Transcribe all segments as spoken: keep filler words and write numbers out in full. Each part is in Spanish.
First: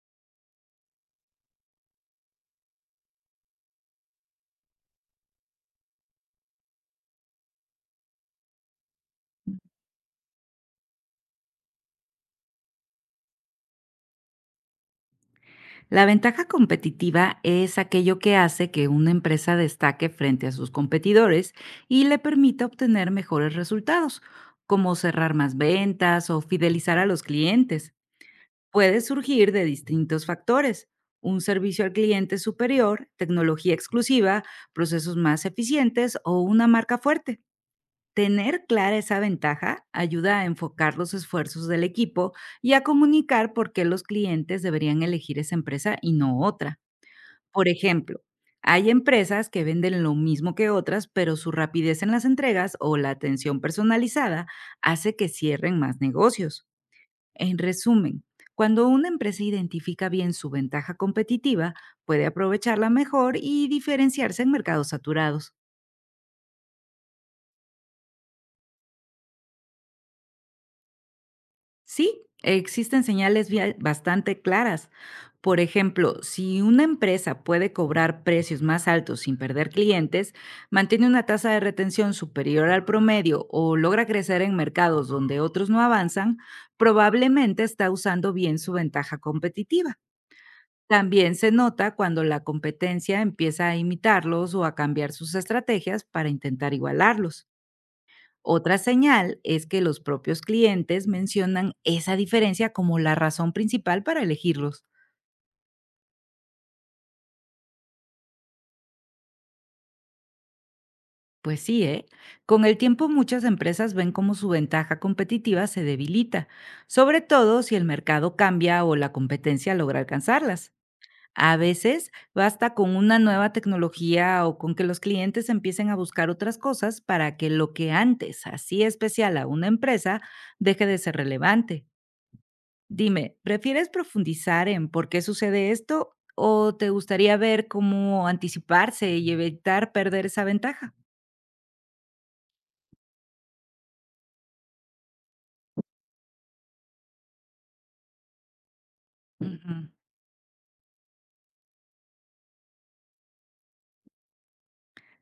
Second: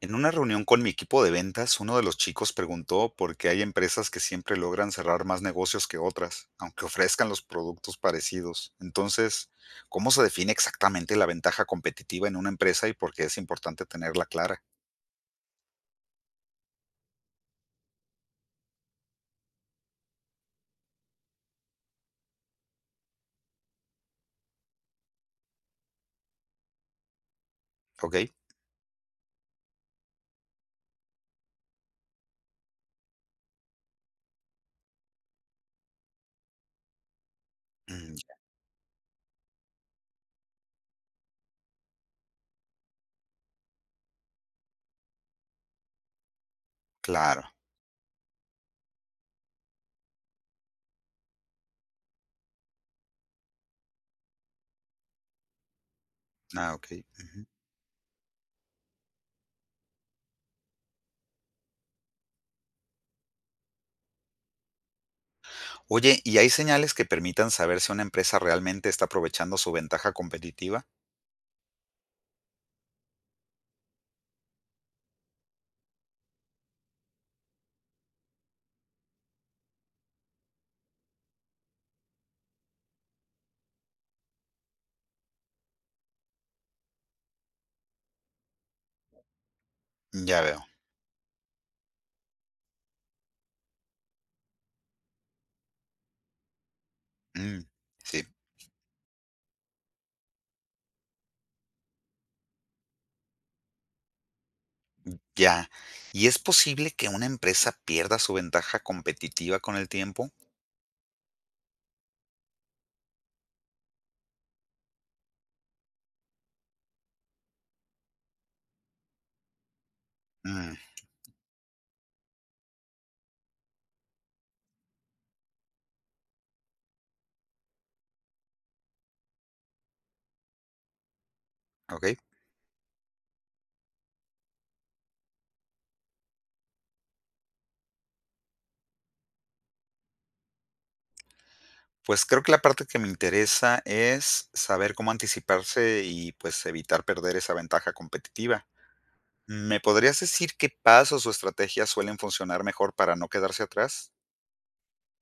En una reunión con mi equipo de ventas, uno de los chicos preguntó por qué hay empresas que siempre logran cerrar más negocios que otras, aunque ofrezcan los productos parecidos. Entonces, ¿cómo se define exactamente la ventaja competitiva en una empresa y por qué es importante tenerla clara? La ventaja competitiva es aquello que hace que una empresa destaque frente a sus competidores y le permita obtener mejores resultados, como cerrar más ventas o fidelizar a los clientes. ¿Ok? Puede surgir de distintos factores, un servicio al cliente superior, tecnología exclusiva, procesos más eficientes o una marca fuerte. Mm, Tener clara esa ventaja ayuda a enfocar los esfuerzos del equipo y a comunicar por qué los clientes deberían elegir esa empresa y no otra. claro. Por ejemplo, hay empresas que venden lo mismo que otras, pero su rapidez en las entregas o la atención personalizada hace que cierren más negocios. Ah, ok. Ujú. En resumen, cuando una empresa identifica bien su ventaja competitiva, puede aprovecharla mejor y diferenciarse en mercados saturados. Oye, ¿y hay señales que permitan saber si una empresa realmente está aprovechando su ventaja competitiva? Sí, existen señales via- bastante claras. Por ejemplo, si una empresa puede cobrar precios más altos sin perder clientes, mantiene una tasa de retención superior al promedio o logra crecer en mercados donde otros no avanzan, probablemente está usando bien su ventaja competitiva. Ya veo. También se nota cuando la competencia empieza a imitarlos o a cambiar sus estrategias para intentar igualarlos. Mm, sí. Otra señal es que los propios clientes mencionan esa diferencia como la razón principal para elegirlos. Ya. ¿Y es posible que una empresa pierda su ventaja competitiva con el tiempo? Pues sí, ¿eh? Con el tiempo, muchas empresas ven cómo su ventaja competitiva se debilita, sobre todo si el mercado cambia o la competencia logra alcanzarlas. Mm, A veces basta con una nueva tecnología o con que los clientes empiecen a buscar otras cosas para que lo que antes hacía especial a una empresa deje de ser relevante. okey. Dime, ¿prefieres profundizar en por qué sucede esto o te gustaría ver cómo anticiparse y evitar perder esa ventaja? Pues creo que la parte que me interesa es saber cómo anticiparse y, pues, evitar perder esa ventaja competitiva. Ujú. ¿Me podrías decir qué pasos o estrategias suelen funcionar mejor para no quedarse atrás?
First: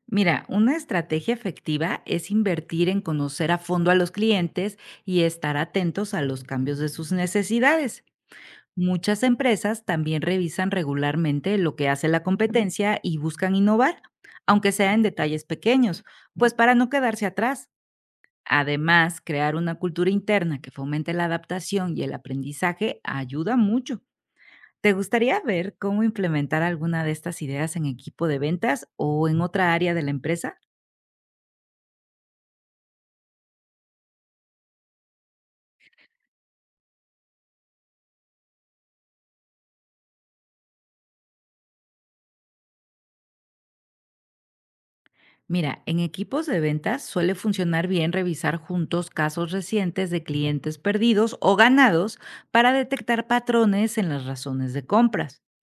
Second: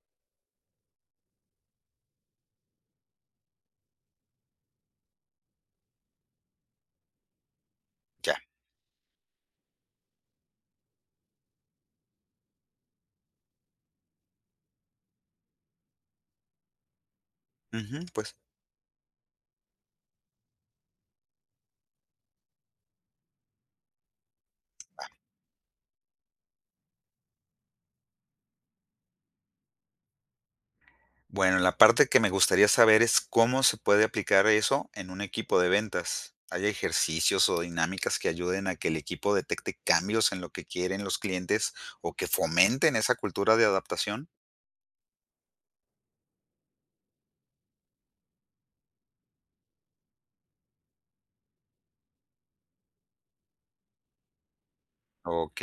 Mira, una estrategia efectiva es invertir en conocer a fondo a los clientes y estar atentos a los cambios de sus necesidades. Ya. Muchas empresas también revisan regularmente lo que hace la competencia y buscan innovar, aunque sea en detalles pequeños, pues para no quedarse atrás. Ujú, pues. Además, crear una cultura interna que fomente la adaptación y el aprendizaje ayuda mucho. ¿Te gustaría ver cómo implementar alguna de estas ideas en equipo de ventas o en otra área de la empresa? Bueno, la parte que me gustaría saber es cómo se puede aplicar eso en un equipo de ventas. ¿Hay ejercicios o dinámicas que ayuden a que el equipo detecte cambios en lo que quieren los clientes o que fomenten esa cultura de adaptación? Mira, en equipos de ventas suele funcionar bien revisar juntos casos recientes de clientes perdidos o ganados para detectar patrones en las razones de compras. Ok,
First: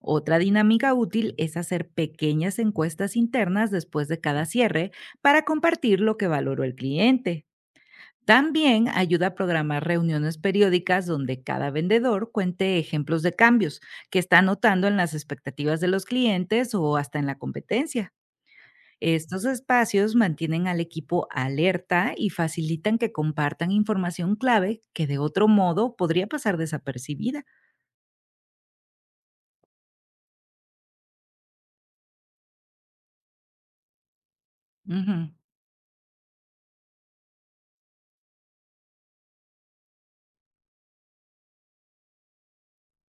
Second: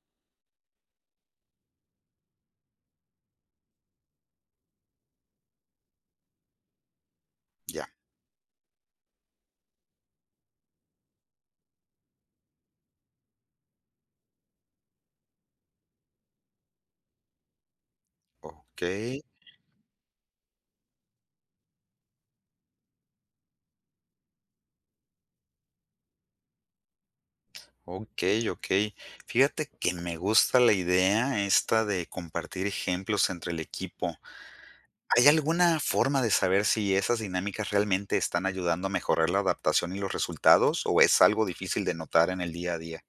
Otra dinámica útil es hacer pequeñas encuestas internas después de cada cierre para compartir lo que valoró el cliente. ya, También ayuda a programar reuniones periódicas donde cada vendedor cuente ejemplos de cambios que está notando en las expectativas de los clientes o hasta en la competencia. ok, Estos espacios mantienen al equipo alerta y facilitan que compartan información clave que de otro modo podría pasar desapercibida. ok, ok. Fíjate que me gusta la idea esta de compartir ejemplos entre el equipo. Ujú. ¿Hay alguna forma de saber si esas dinámicas realmente están ayudando a mejorar la adaptación y los resultados, o es algo difícil de notar en el día a día?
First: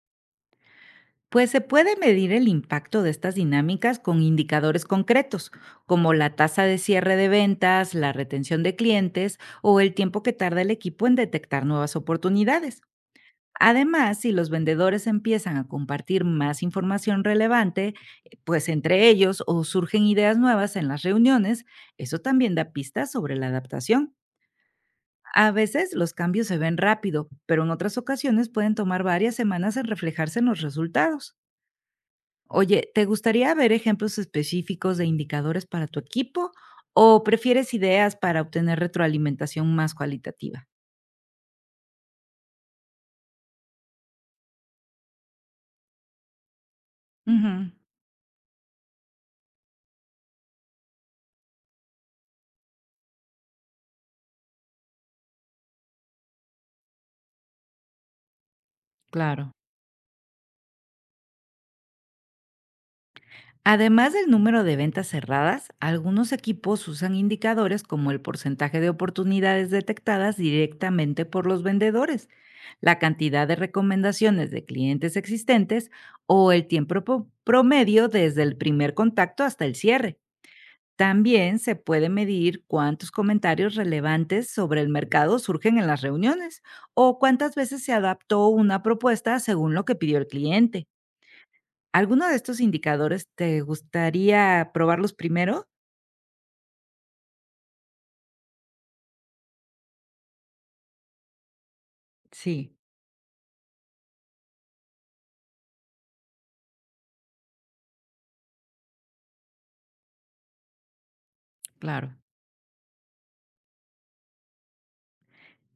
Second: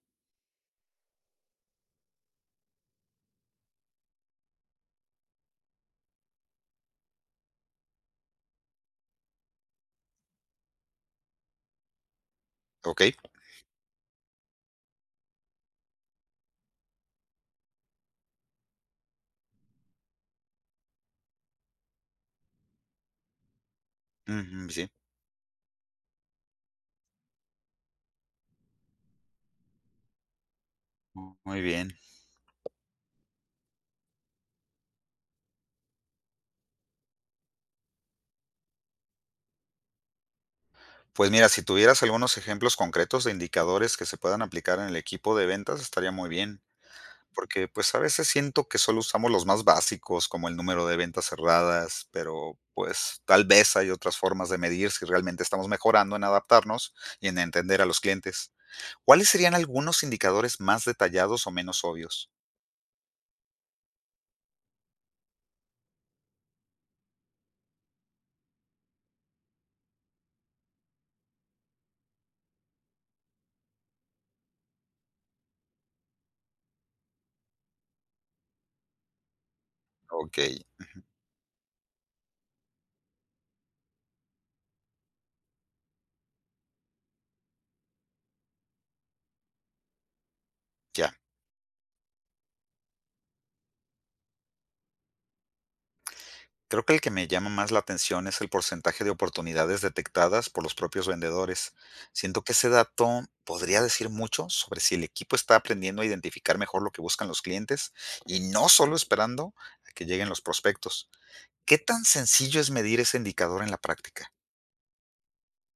Pues se puede medir el impacto de estas dinámicas con indicadores concretos, como la tasa de cierre de ventas, la retención de clientes o el tiempo que tarda el equipo en detectar nuevas oportunidades. Okey. Además, si los vendedores empiezan a compartir más información relevante, eh, pues entre ellos, o surgen ideas nuevas en las reuniones, eso también da pistas sobre la adaptación. Ujú, sí. A veces los cambios se ven rápido, pero en otras ocasiones pueden tomar varias semanas en reflejarse en los resultados. Muy bien. Oye, ¿te gustaría ver ejemplos específicos de indicadores para tu equipo o prefieres ideas para obtener retroalimentación más cualitativa? Pues mira, si tuvieras algunos ejemplos concretos de indicadores que se puedan aplicar en el equipo de ventas, estaría muy bien, porque, Ujú. pues, a veces siento que solo usamos los más básicos, como el número de ventas cerradas, pero, pues, tal vez hay otras formas de medir si realmente estamos mejorando en adaptarnos y en entender a los clientes. ¿Cuáles Claro. serían algunos indicadores más detallados o menos obvios? Además del número de ventas cerradas, algunos equipos usan indicadores como el porcentaje de oportunidades detectadas directamente por los vendedores, la cantidad de recomendaciones de clientes existentes o el tiempo po- promedio desde el primer contacto hasta el cierre. Ok, También se puede medir cuántos comentarios relevantes sobre el mercado surgen en las reuniones o cuántas veces se adaptó una propuesta según lo que pidió el cliente. ya. ¿Alguno de estos indicadores te gustaría probarlos primero? Creo que el que me llama más la atención es el porcentaje de oportunidades detectadas por los propios vendedores. Siento que ese Sí, dato podría decir mucho sobre si el equipo está aprendiendo a identificar mejor lo que buscan los clientes y no solo esperando a que lleguen los prospectos. ¿Qué tan claro. sencillo es medir ese indicador en la práctica?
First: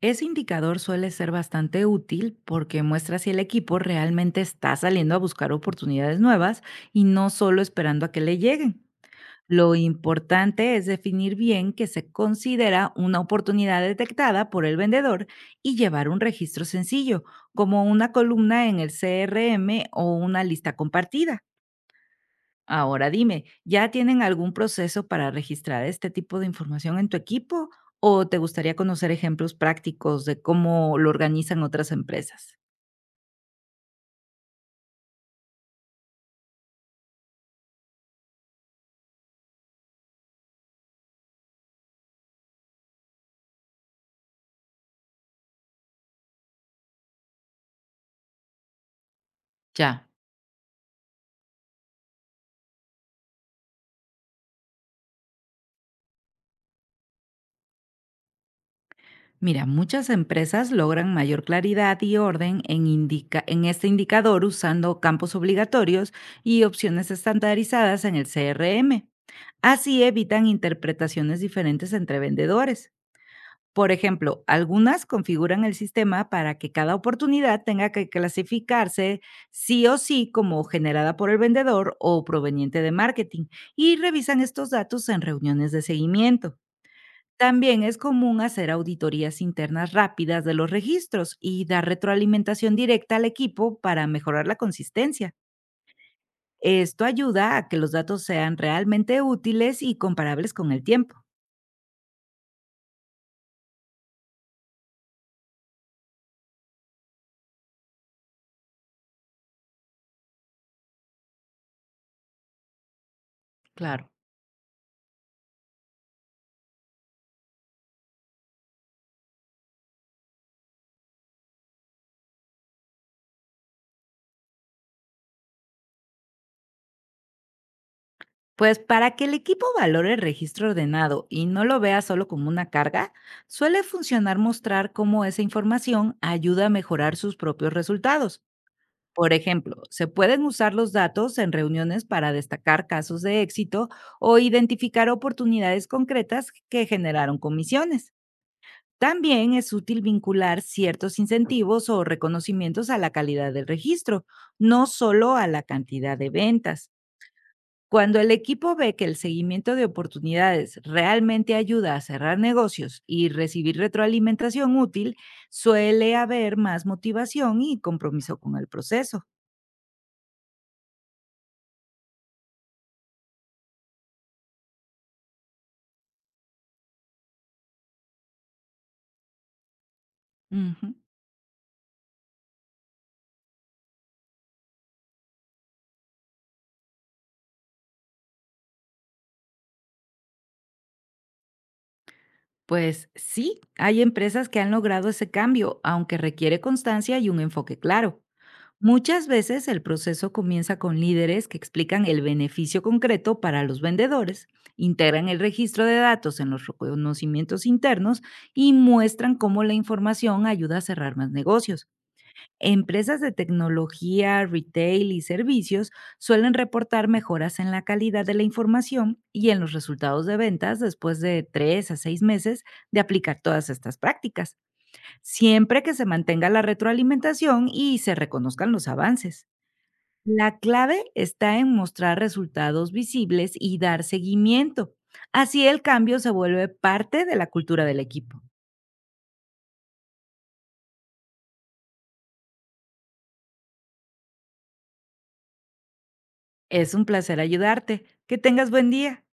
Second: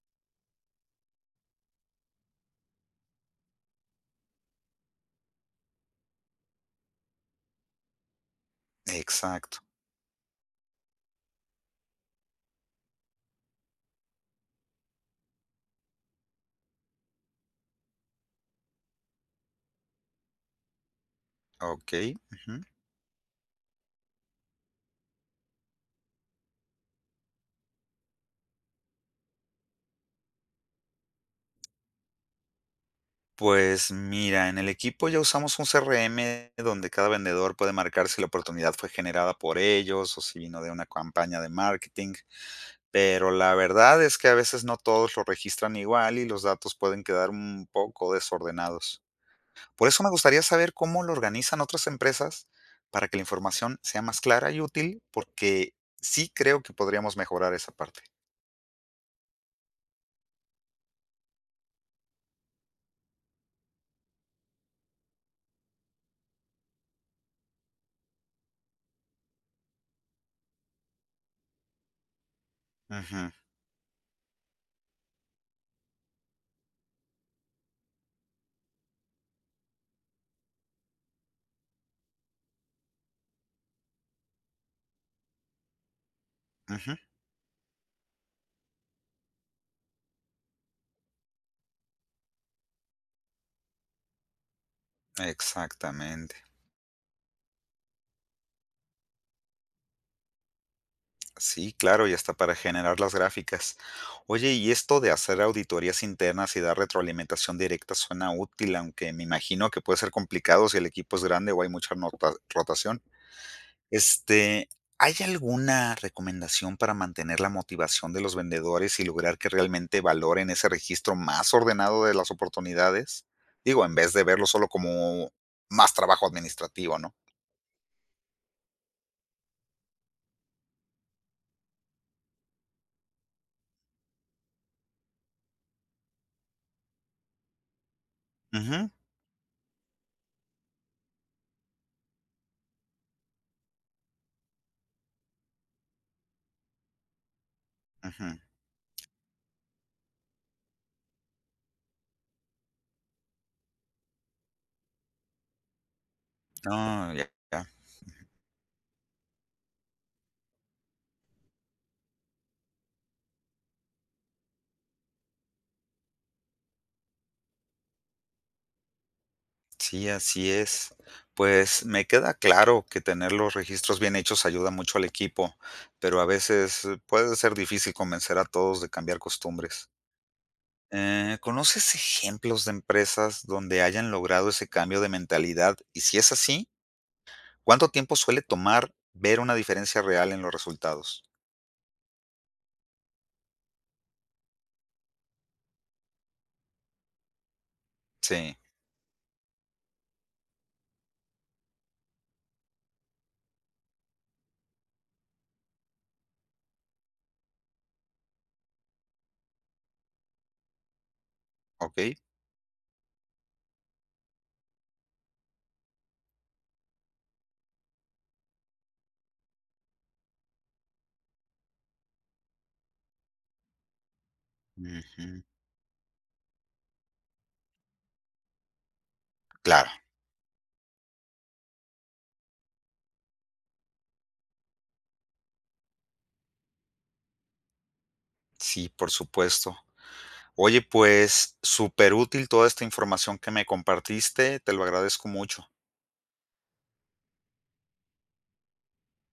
Ese indicador suele ser bastante útil porque muestra si el equipo realmente está saliendo a buscar oportunidades nuevas y no solo esperando a que le lleguen. Exacto. Lo importante es definir bien que se considera una oportunidad detectada por el vendedor y llevar un registro sencillo, como una columna en el C R M o una lista compartida. Ok. Ujú. Ahora dime, ¿ya tienen algún proceso para registrar este tipo de información en tu equipo o te gustaría conocer ejemplos prácticos de cómo lo organizan otras empresas? Pues mira, en el equipo ya usamos un C R M donde cada vendedor puede marcar si la oportunidad fue generada por ellos o si vino de una campaña de marketing, pero la verdad es que a veces no todos lo registran igual y los datos pueden quedar un poco desordenados. Por eso Ya. me gustaría saber cómo lo organizan otras empresas para que la información sea más clara y útil, porque sí creo que podríamos mejorar esa parte. Mira, muchas empresas logran mayor claridad y orden en, indica- en este indicador usando campos obligatorios y opciones estandarizadas en el C R M. Así evitan interpretaciones diferentes entre vendedores. Ujú, Por ejemplo, algunas configuran el sistema para que cada oportunidad tenga que clasificarse sí o sí como generada por el vendedor o proveniente de marketing, y revisan estos datos en reuniones de seguimiento. ujú. También es común hacer auditorías internas rápidas de los registros y dar retroalimentación directa al equipo para mejorar la consistencia. Exactamente. Esto ayuda a que los datos sean realmente útiles y comparables con el tiempo. Sí, claro, y hasta para generar las gráficas. Oye, y esto de hacer auditorías internas y dar retroalimentación directa suena útil, aunque me imagino que puede ser complicado si el equipo es grande o hay mucha nota- rotación. Claro. Este, ¿hay alguna recomendación para mantener la motivación de los vendedores y lograr que realmente valoren ese registro más ordenado de las oportunidades? Digo, en vez de verlo solo como más trabajo administrativo, ¿no? Pues para que el equipo valore el registro ordenado y no lo vea solo como una carga, suele funcionar mostrar cómo esa información ayuda a mejorar sus propios resultados. Ujú, Por ejemplo, se pueden usar los datos en reuniones para destacar casos de éxito o identificar oportunidades concretas que generaron comisiones. ujú. También es útil vincular ciertos incentivos o reconocimientos a la calidad del registro, no solo a la cantidad de ventas. No, ya, ya. Cuando el equipo ve que el seguimiento de oportunidades realmente ayuda a cerrar negocios y recibir retroalimentación útil, suele haber más motivación y compromiso con el proceso. Sí, así es. Pues me queda claro que tener los registros bien hechos ayuda mucho al equipo, pero a veces eh, puede ser difícil convencer a todos de cambiar costumbres. Ujú. Eh, ¿conoces ejemplos de empresas donde hayan logrado ese cambio de mentalidad? Y si es así, ¿cuánto tiempo suele tomar ver una diferencia real en los resultados? Pues sí, hay empresas que han logrado ese cambio, aunque requiere constancia y un enfoque claro. Sí, Muchas veces el proceso comienza con líderes que explican el beneficio concreto para los vendedores, integran el registro de datos en los reconocimientos internos y muestran cómo la información ayuda a cerrar más negocios. ok. Empresas de tecnología, retail y servicios suelen reportar mejoras en la calidad de la información y en los resultados de ventas después de tres a seis meses de aplicar todas estas prácticas, Ujú. siempre que se mantenga la retroalimentación y se reconozcan los avances. Claro, La clave está en mostrar resultados visibles y dar seguimiento. Así el cambio se vuelve parte de la cultura del equipo. sí, por supuesto. Oye, pues súper útil toda esta información que me compartiste, te lo agradezco mucho. Es un placer ayudarte. Que tengas buen día.